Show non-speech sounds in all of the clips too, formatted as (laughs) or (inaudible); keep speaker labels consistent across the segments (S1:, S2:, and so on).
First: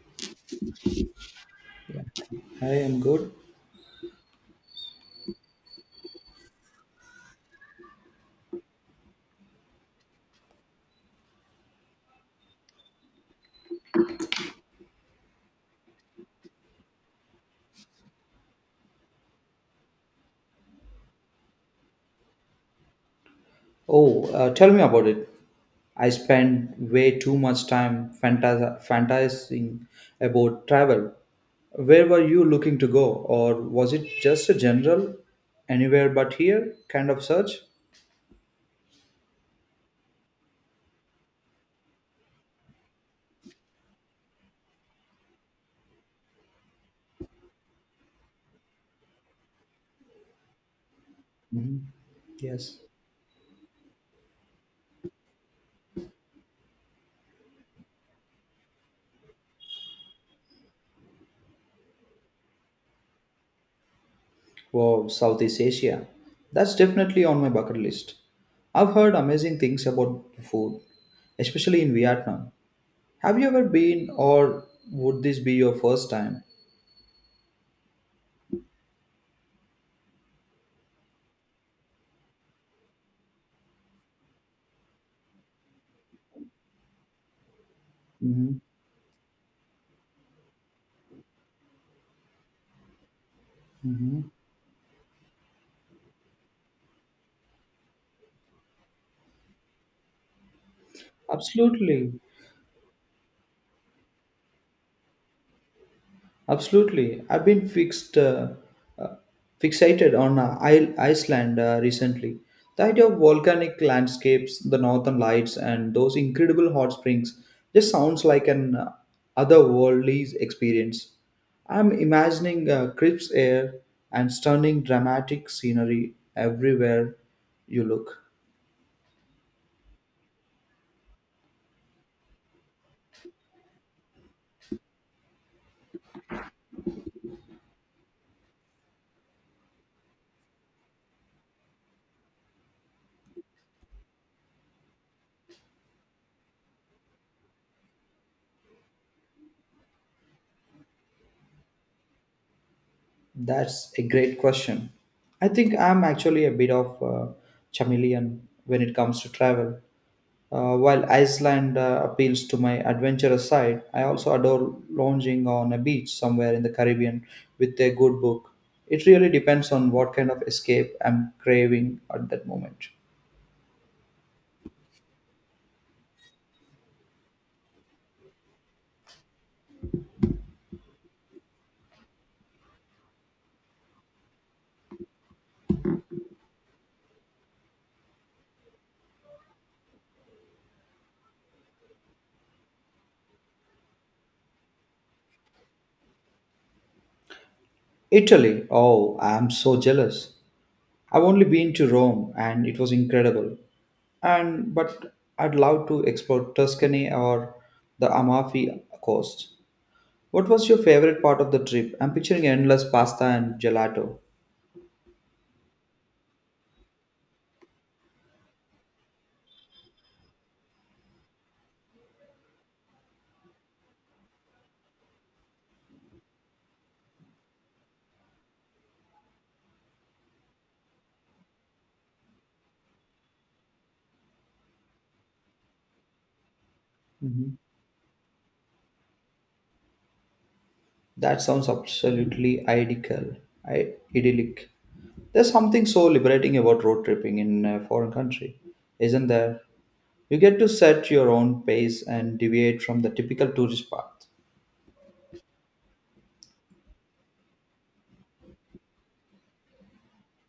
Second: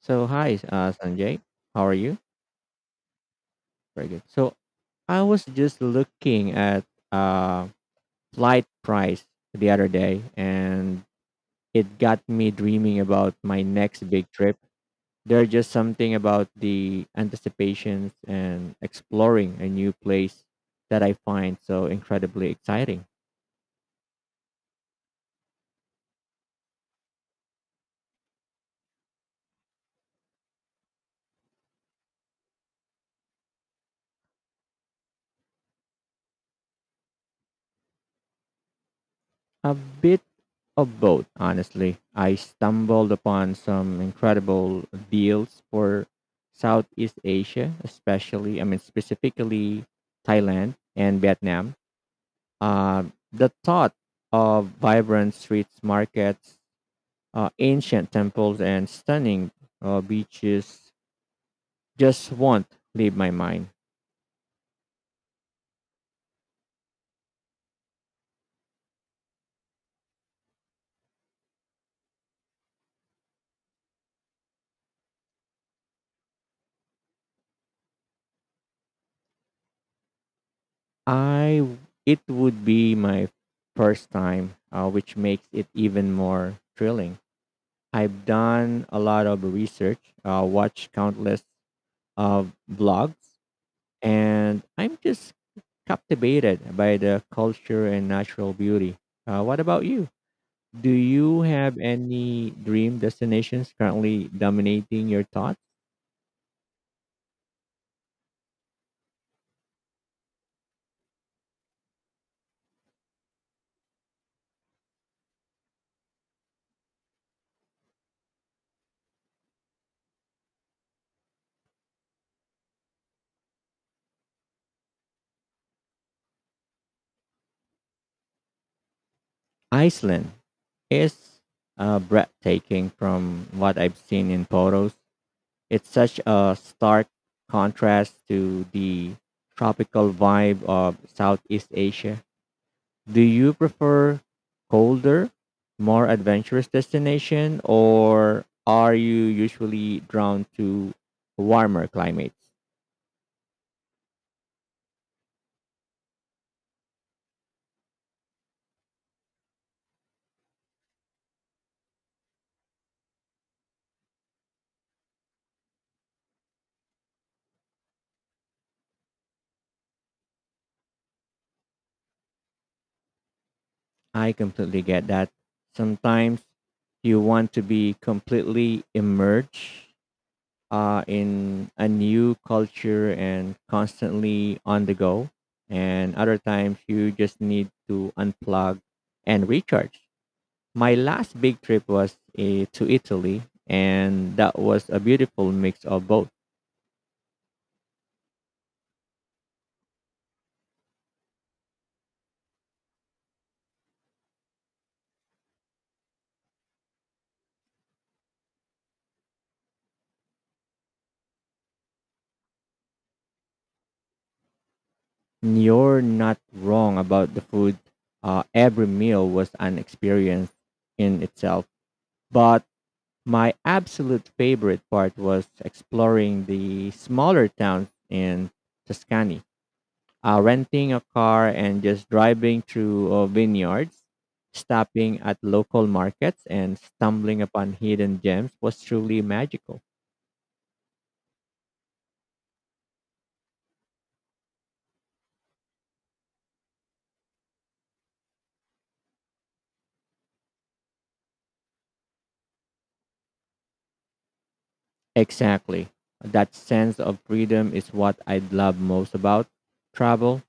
S1: So hi, Sanjay. How are you?
S2: I am good.
S1: Very good. So I was just looking at uh flight price the other day, and it got me dreaming about my next big trip. There's just something about the anticipations and exploring a new place that I find so incredibly exciting.
S2: Oh, tell me about it. I spend way too much time fantasizing about travel. Where were you looking to go, or was it just a general anywhere but here kind of search?
S1: A bit of both, honestly. I stumbled upon some incredible deals for Southeast Asia, especially, specifically Thailand and Vietnam.
S2: Mhm. Yes.
S1: Uh, the thought of vibrant streets, markets, ancient temples, and stunning beaches just won't leave my mind.
S2: Wow, Southeast Asia. That's definitely on my bucket list. I've heard amazing things about the food, especially in Vietnam. Have you ever been, or would this be your first time?
S1: I It would be my first time, which makes it even more thrilling. I've
S2: Mhm.
S1: done a lot of research, watched countless of blogs,
S2: Mhm.
S1: and I'm just captivated by the culture and natural beauty. What about you? Do you have
S2: Absolutely,
S1: any dream destinations currently dominating your thoughts?
S2: absolutely. Uh, Fixated on Iceland recently. The idea of volcanic landscapes, the northern lights, and those incredible hot springs just sounds like an otherworldly experience. I'm imagining crisp air and stunning dramatic scenery everywhere you look.
S1: Iceland is breathtaking from what I've seen in photos. It's such a stark contrast to the tropical vibe of Southeast Asia. Do you prefer colder, more adventurous destination or are you usually drawn to warmer climates?
S2: That's a great question. I think I'm actually a bit of a chameleon when it comes to travel. While Iceland appeals to my adventurous side, I also adore lounging on a beach somewhere in the Caribbean with a good book. It really depends on what kind of escape I'm craving at that moment.
S1: I completely get that. Sometimes you want to be completely immersed in a new culture and constantly on the go. And other times you just need to unplug and recharge. My last big trip was to Italy, and that was a beautiful mix of both.
S2: Italy, oh, I'm so jealous. I've only been to Rome and it was incredible. And but I'd love to explore Tuscany or the Amalfi Coast. What was your favorite part of the trip? I'm picturing endless pasta and gelato.
S1: You're not wrong about the food. Every meal was an experience in itself. But my absolute favorite part was exploring the smaller towns in Tuscany, renting a car and just driving through vineyards, stopping at local markets, and stumbling
S2: Mhm.
S1: upon hidden gems was truly magical.
S2: That sounds absolutely idyllic. There's something so liberating about road tripping in a foreign country, isn't there? You get to set your own pace and deviate from the typical tourist path.
S1: Exactly. That sense of freedom is what I love most about travel.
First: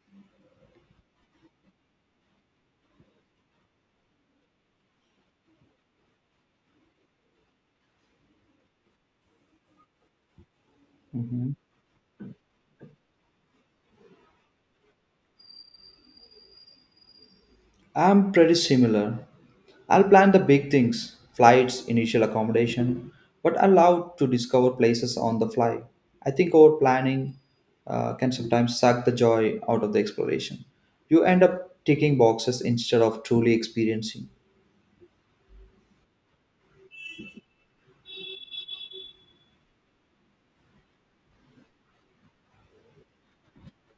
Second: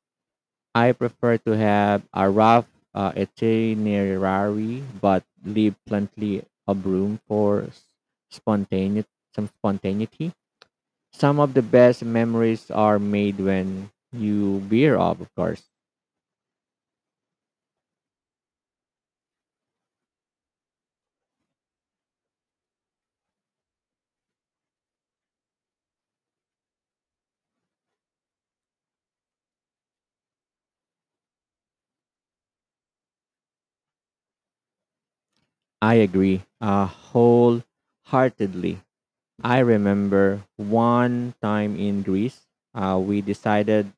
S1: I prefer to have a rough itinerary, but leave plenty of room for spontaneity. Spontaneity. Some
S2: Mhm.
S1: of the best memories are made when you veer off, of course.
S2: I'm pretty similar. I'll plan the big things, flights, initial accommodation, but allowed to discover places on the fly. I think over planning can sometimes suck the joy out of the exploration. You end up ticking boxes instead of truly experiencing.
S1: I agree wholeheartedly. I remember one time in Greece, we decided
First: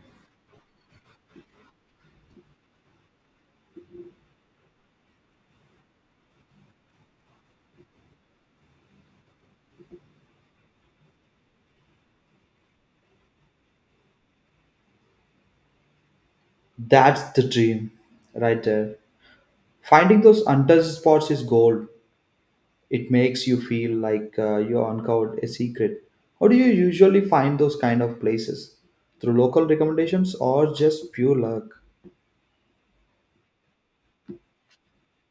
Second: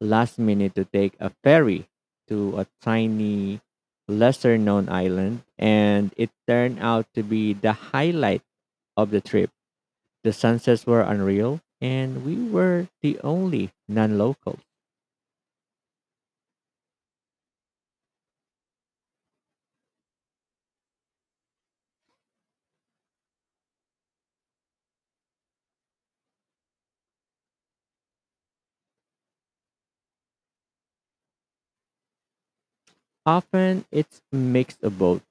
S1: last minute to take a ferry to a tiny, lesser known island, and it turned out to be the highlight of the trip. The sunsets were unreal, and we were the only non locals.
S2: That's the dream, right there. Finding those untouched spots is gold. It makes you feel like you uncovered a secret. How do you usually find those kind of places? Through local recommendations or just pure luck?
S1: Often it's a mix of both.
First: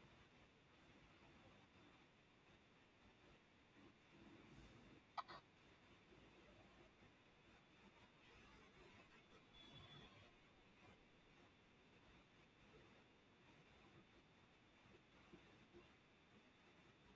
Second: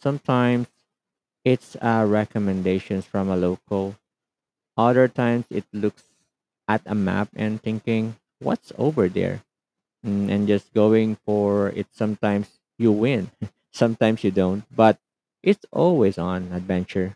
S1: Sometimes it's recommendations from a local, other times it looks at a map and thinking, what's over there? And just going for it. Sometimes you win, (laughs) sometimes you don't, but it's always on adventure.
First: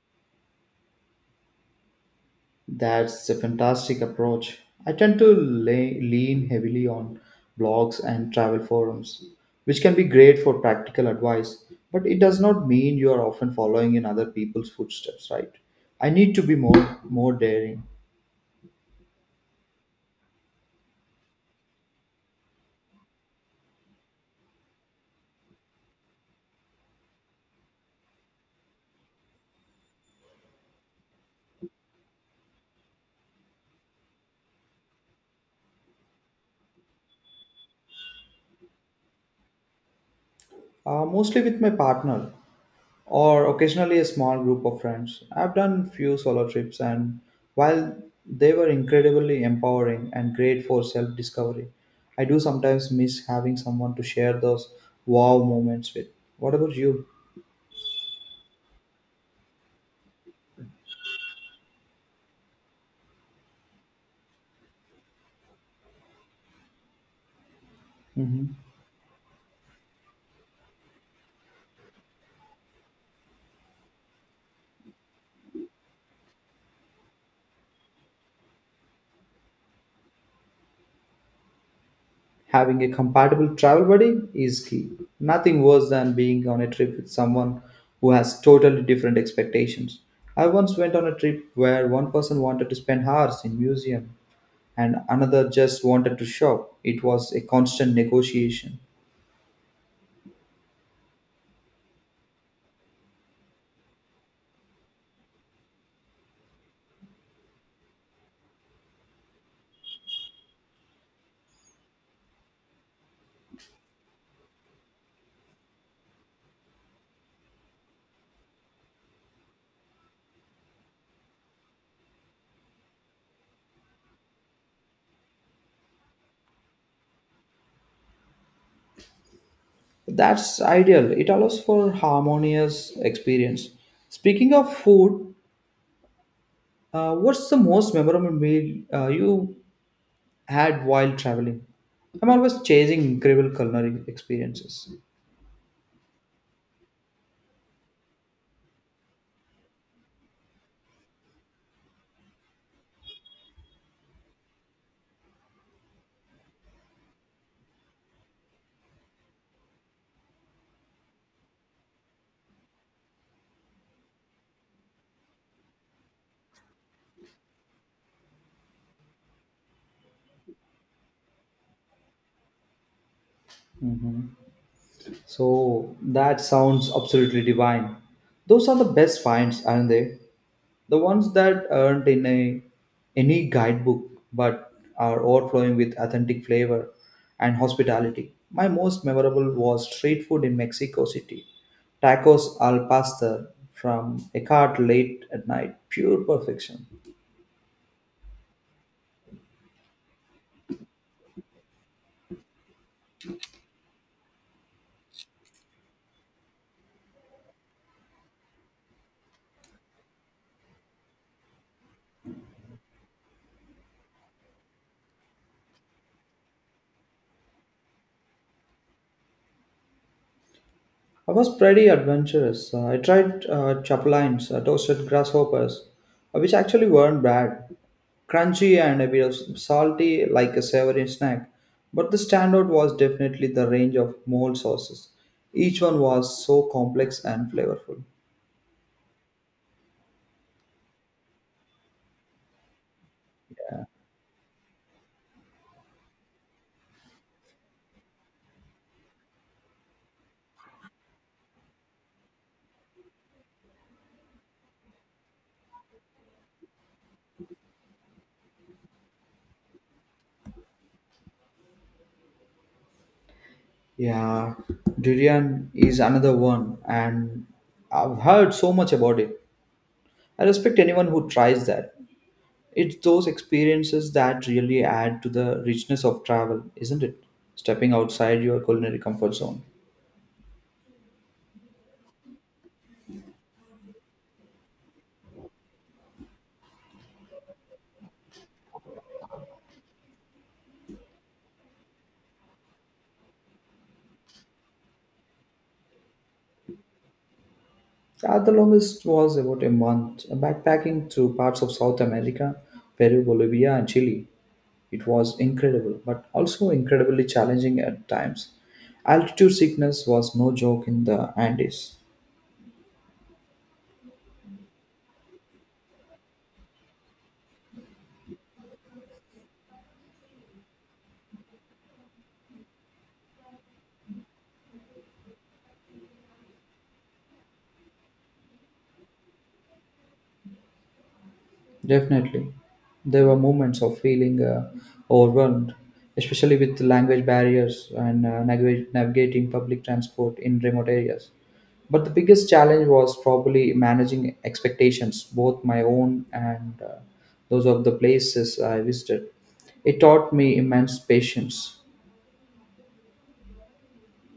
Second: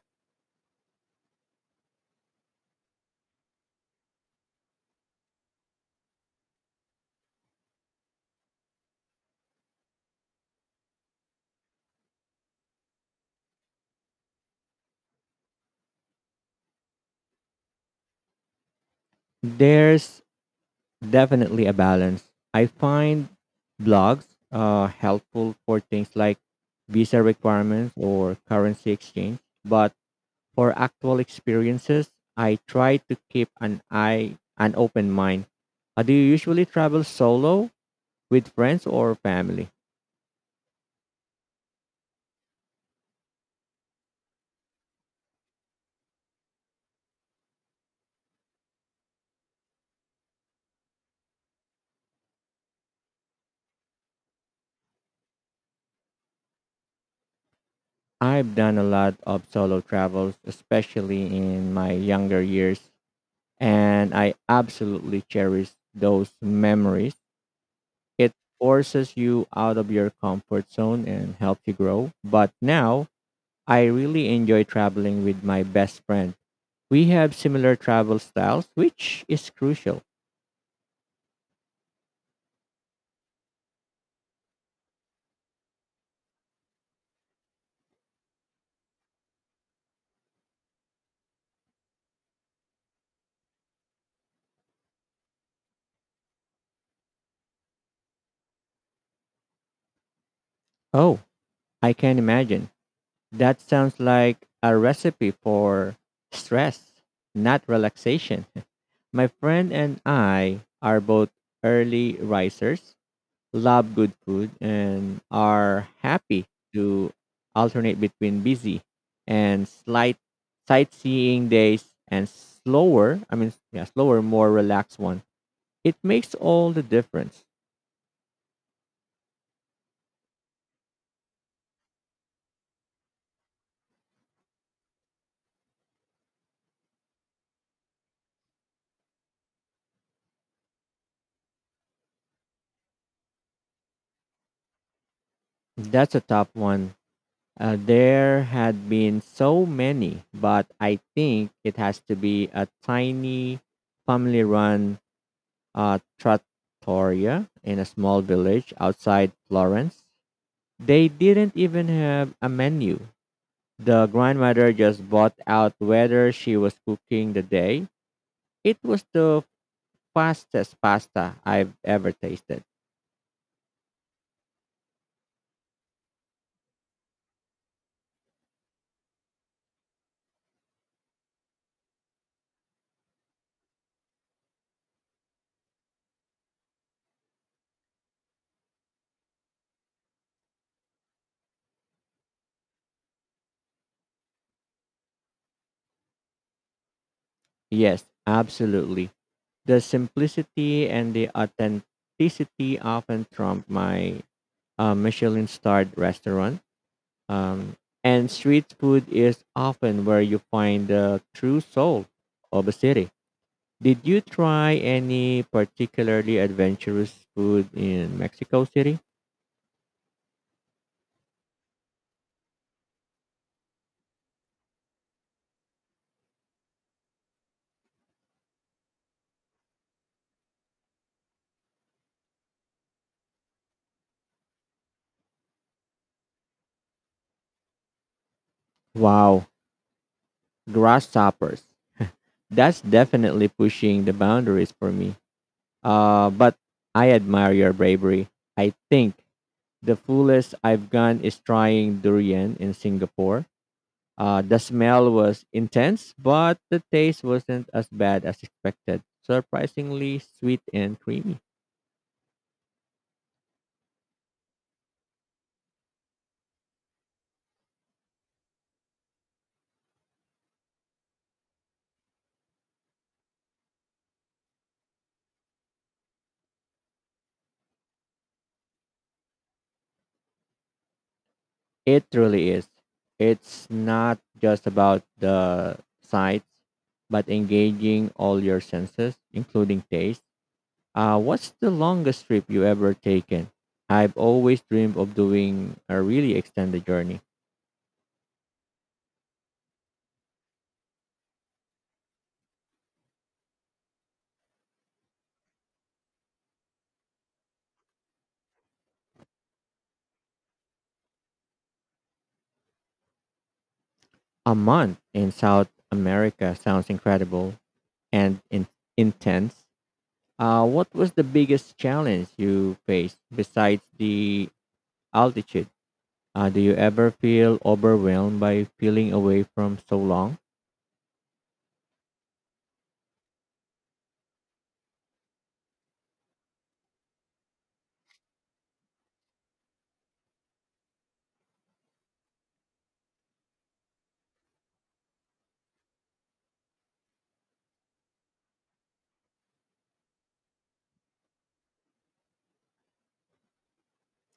S2: That's a fantastic approach. I tend to lean heavily on blogs and travel forums, which can be great for practical advice, but it does not mean you are often following in other people's footsteps, right? I need to be more daring,
S1: There's definitely a balance. I find blogs helpful for things like visa requirements or currency exchange, but for actual experiences, I try to keep an open mind. Do you usually travel solo with friends or family?
S2: mostly with my partner, or occasionally a small group of friends. I've done few solo trips and while they were incredibly empowering and great for self-discovery, I do sometimes miss having someone to share those wow moments with. What about you?
S1: I've done a lot of solo travels, especially in my younger years, and I absolutely cherish those memories. It
S2: Hmm.
S1: forces you out of your comfort zone and helps you grow. But now, I really enjoy traveling with my best friend. We have similar travel styles, which is crucial.
S2: Having a compatible travel buddy is key. Nothing worse than being on a trip with someone who has totally different expectations. I once went on a trip where one person wanted to spend hours in museum and another just wanted to shop. It was a constant negotiation.
S1: Oh, I can imagine. That sounds like a recipe for stress, not relaxation. (laughs) My friend and I are both early risers, love good food, and are happy to alternate between busy and slight sightseeing days and slower, I mean, yeah, slower, more relaxed one. It makes all the difference.
S2: That's ideal. It allows for harmonious experience. Speaking of food, what's the most memorable meal you had while traveling? I'm always chasing incredible culinary experiences.
S1: That's a top one. There had been so many, but I think it has to be a tiny family run trattoria in a small village outside Florence. They didn't even have a menu. The grandmother just bought out whether she was cooking the day. It was the fastest pasta I've ever tasted.
S2: Mhm. So that sounds absolutely divine. Those are the best finds, aren't they? The ones that aren't in a any guidebook but are overflowing with authentic flavor and hospitality. My most memorable was street food in Mexico City. Tacos al pastor from a cart late at night, pure perfection.
S1: Yes, absolutely. The simplicity and the authenticity often trump my Michelin starred restaurant. Um, and street food is often where you find the true soul of a city. Did you try any particularly adventurous food in Mexico City?
S2: I was pretty adventurous. I tried chapulines, toasted grasshoppers, which actually weren't bad. Crunchy and a bit of salty, like a savory snack. But the standout was definitely the range of mole sauces. Each one was so complex and flavorful.
S1: Wow, grasshoppers. That's definitely pushing the boundaries for me. But I admire your bravery. I think the fullest I've gone is trying durian in Singapore. The smell was intense, but the taste wasn't as bad as expected. Surprisingly sweet and creamy.
S2: Yeah, durian is another one, and I've heard so much about it. I respect anyone who tries that. It's those experiences that really add to the richness of travel, isn't it? Stepping outside your culinary comfort zone.
S1: It truly is. It's not just about the sights, but engaging all your senses, including taste. What's the longest trip you ever taken? I've always dreamed of doing a really extended journey.
S2: At the longest was about a month, backpacking through parts of South America, Peru, Bolivia, and Chile. It was incredible, but also incredibly challenging at times. Altitude sickness was no joke in the Andes.
S1: A month in South America sounds incredible and intense. What was the biggest challenge you faced besides the altitude? Do you ever feel overwhelmed by feeling away from so long?
S2: Definitely. There were moments of feeling overwhelmed, especially with language barriers and navigating public transport in remote areas. But the biggest challenge was probably managing expectations, both my own and those of the places I visited. It taught me immense patience.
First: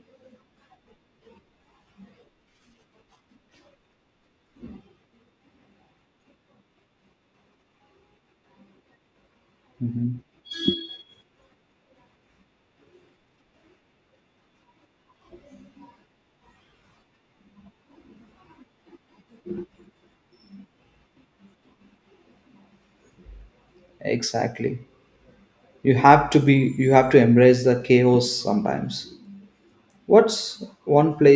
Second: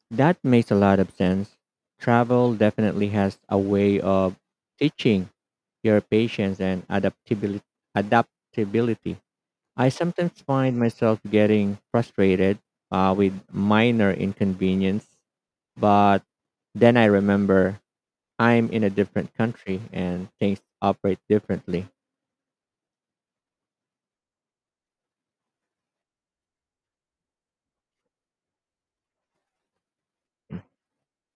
S1: That makes a lot of sense. Travel definitely has a way of teaching your patience and adaptability. Adaptability. I
S2: Mhm.
S1: sometimes find myself getting frustrated with minor inconvenience, but then I remember I'm in a different country and things operate differently.
S2: Exactly. You have to embrace the chaos sometimes. What's one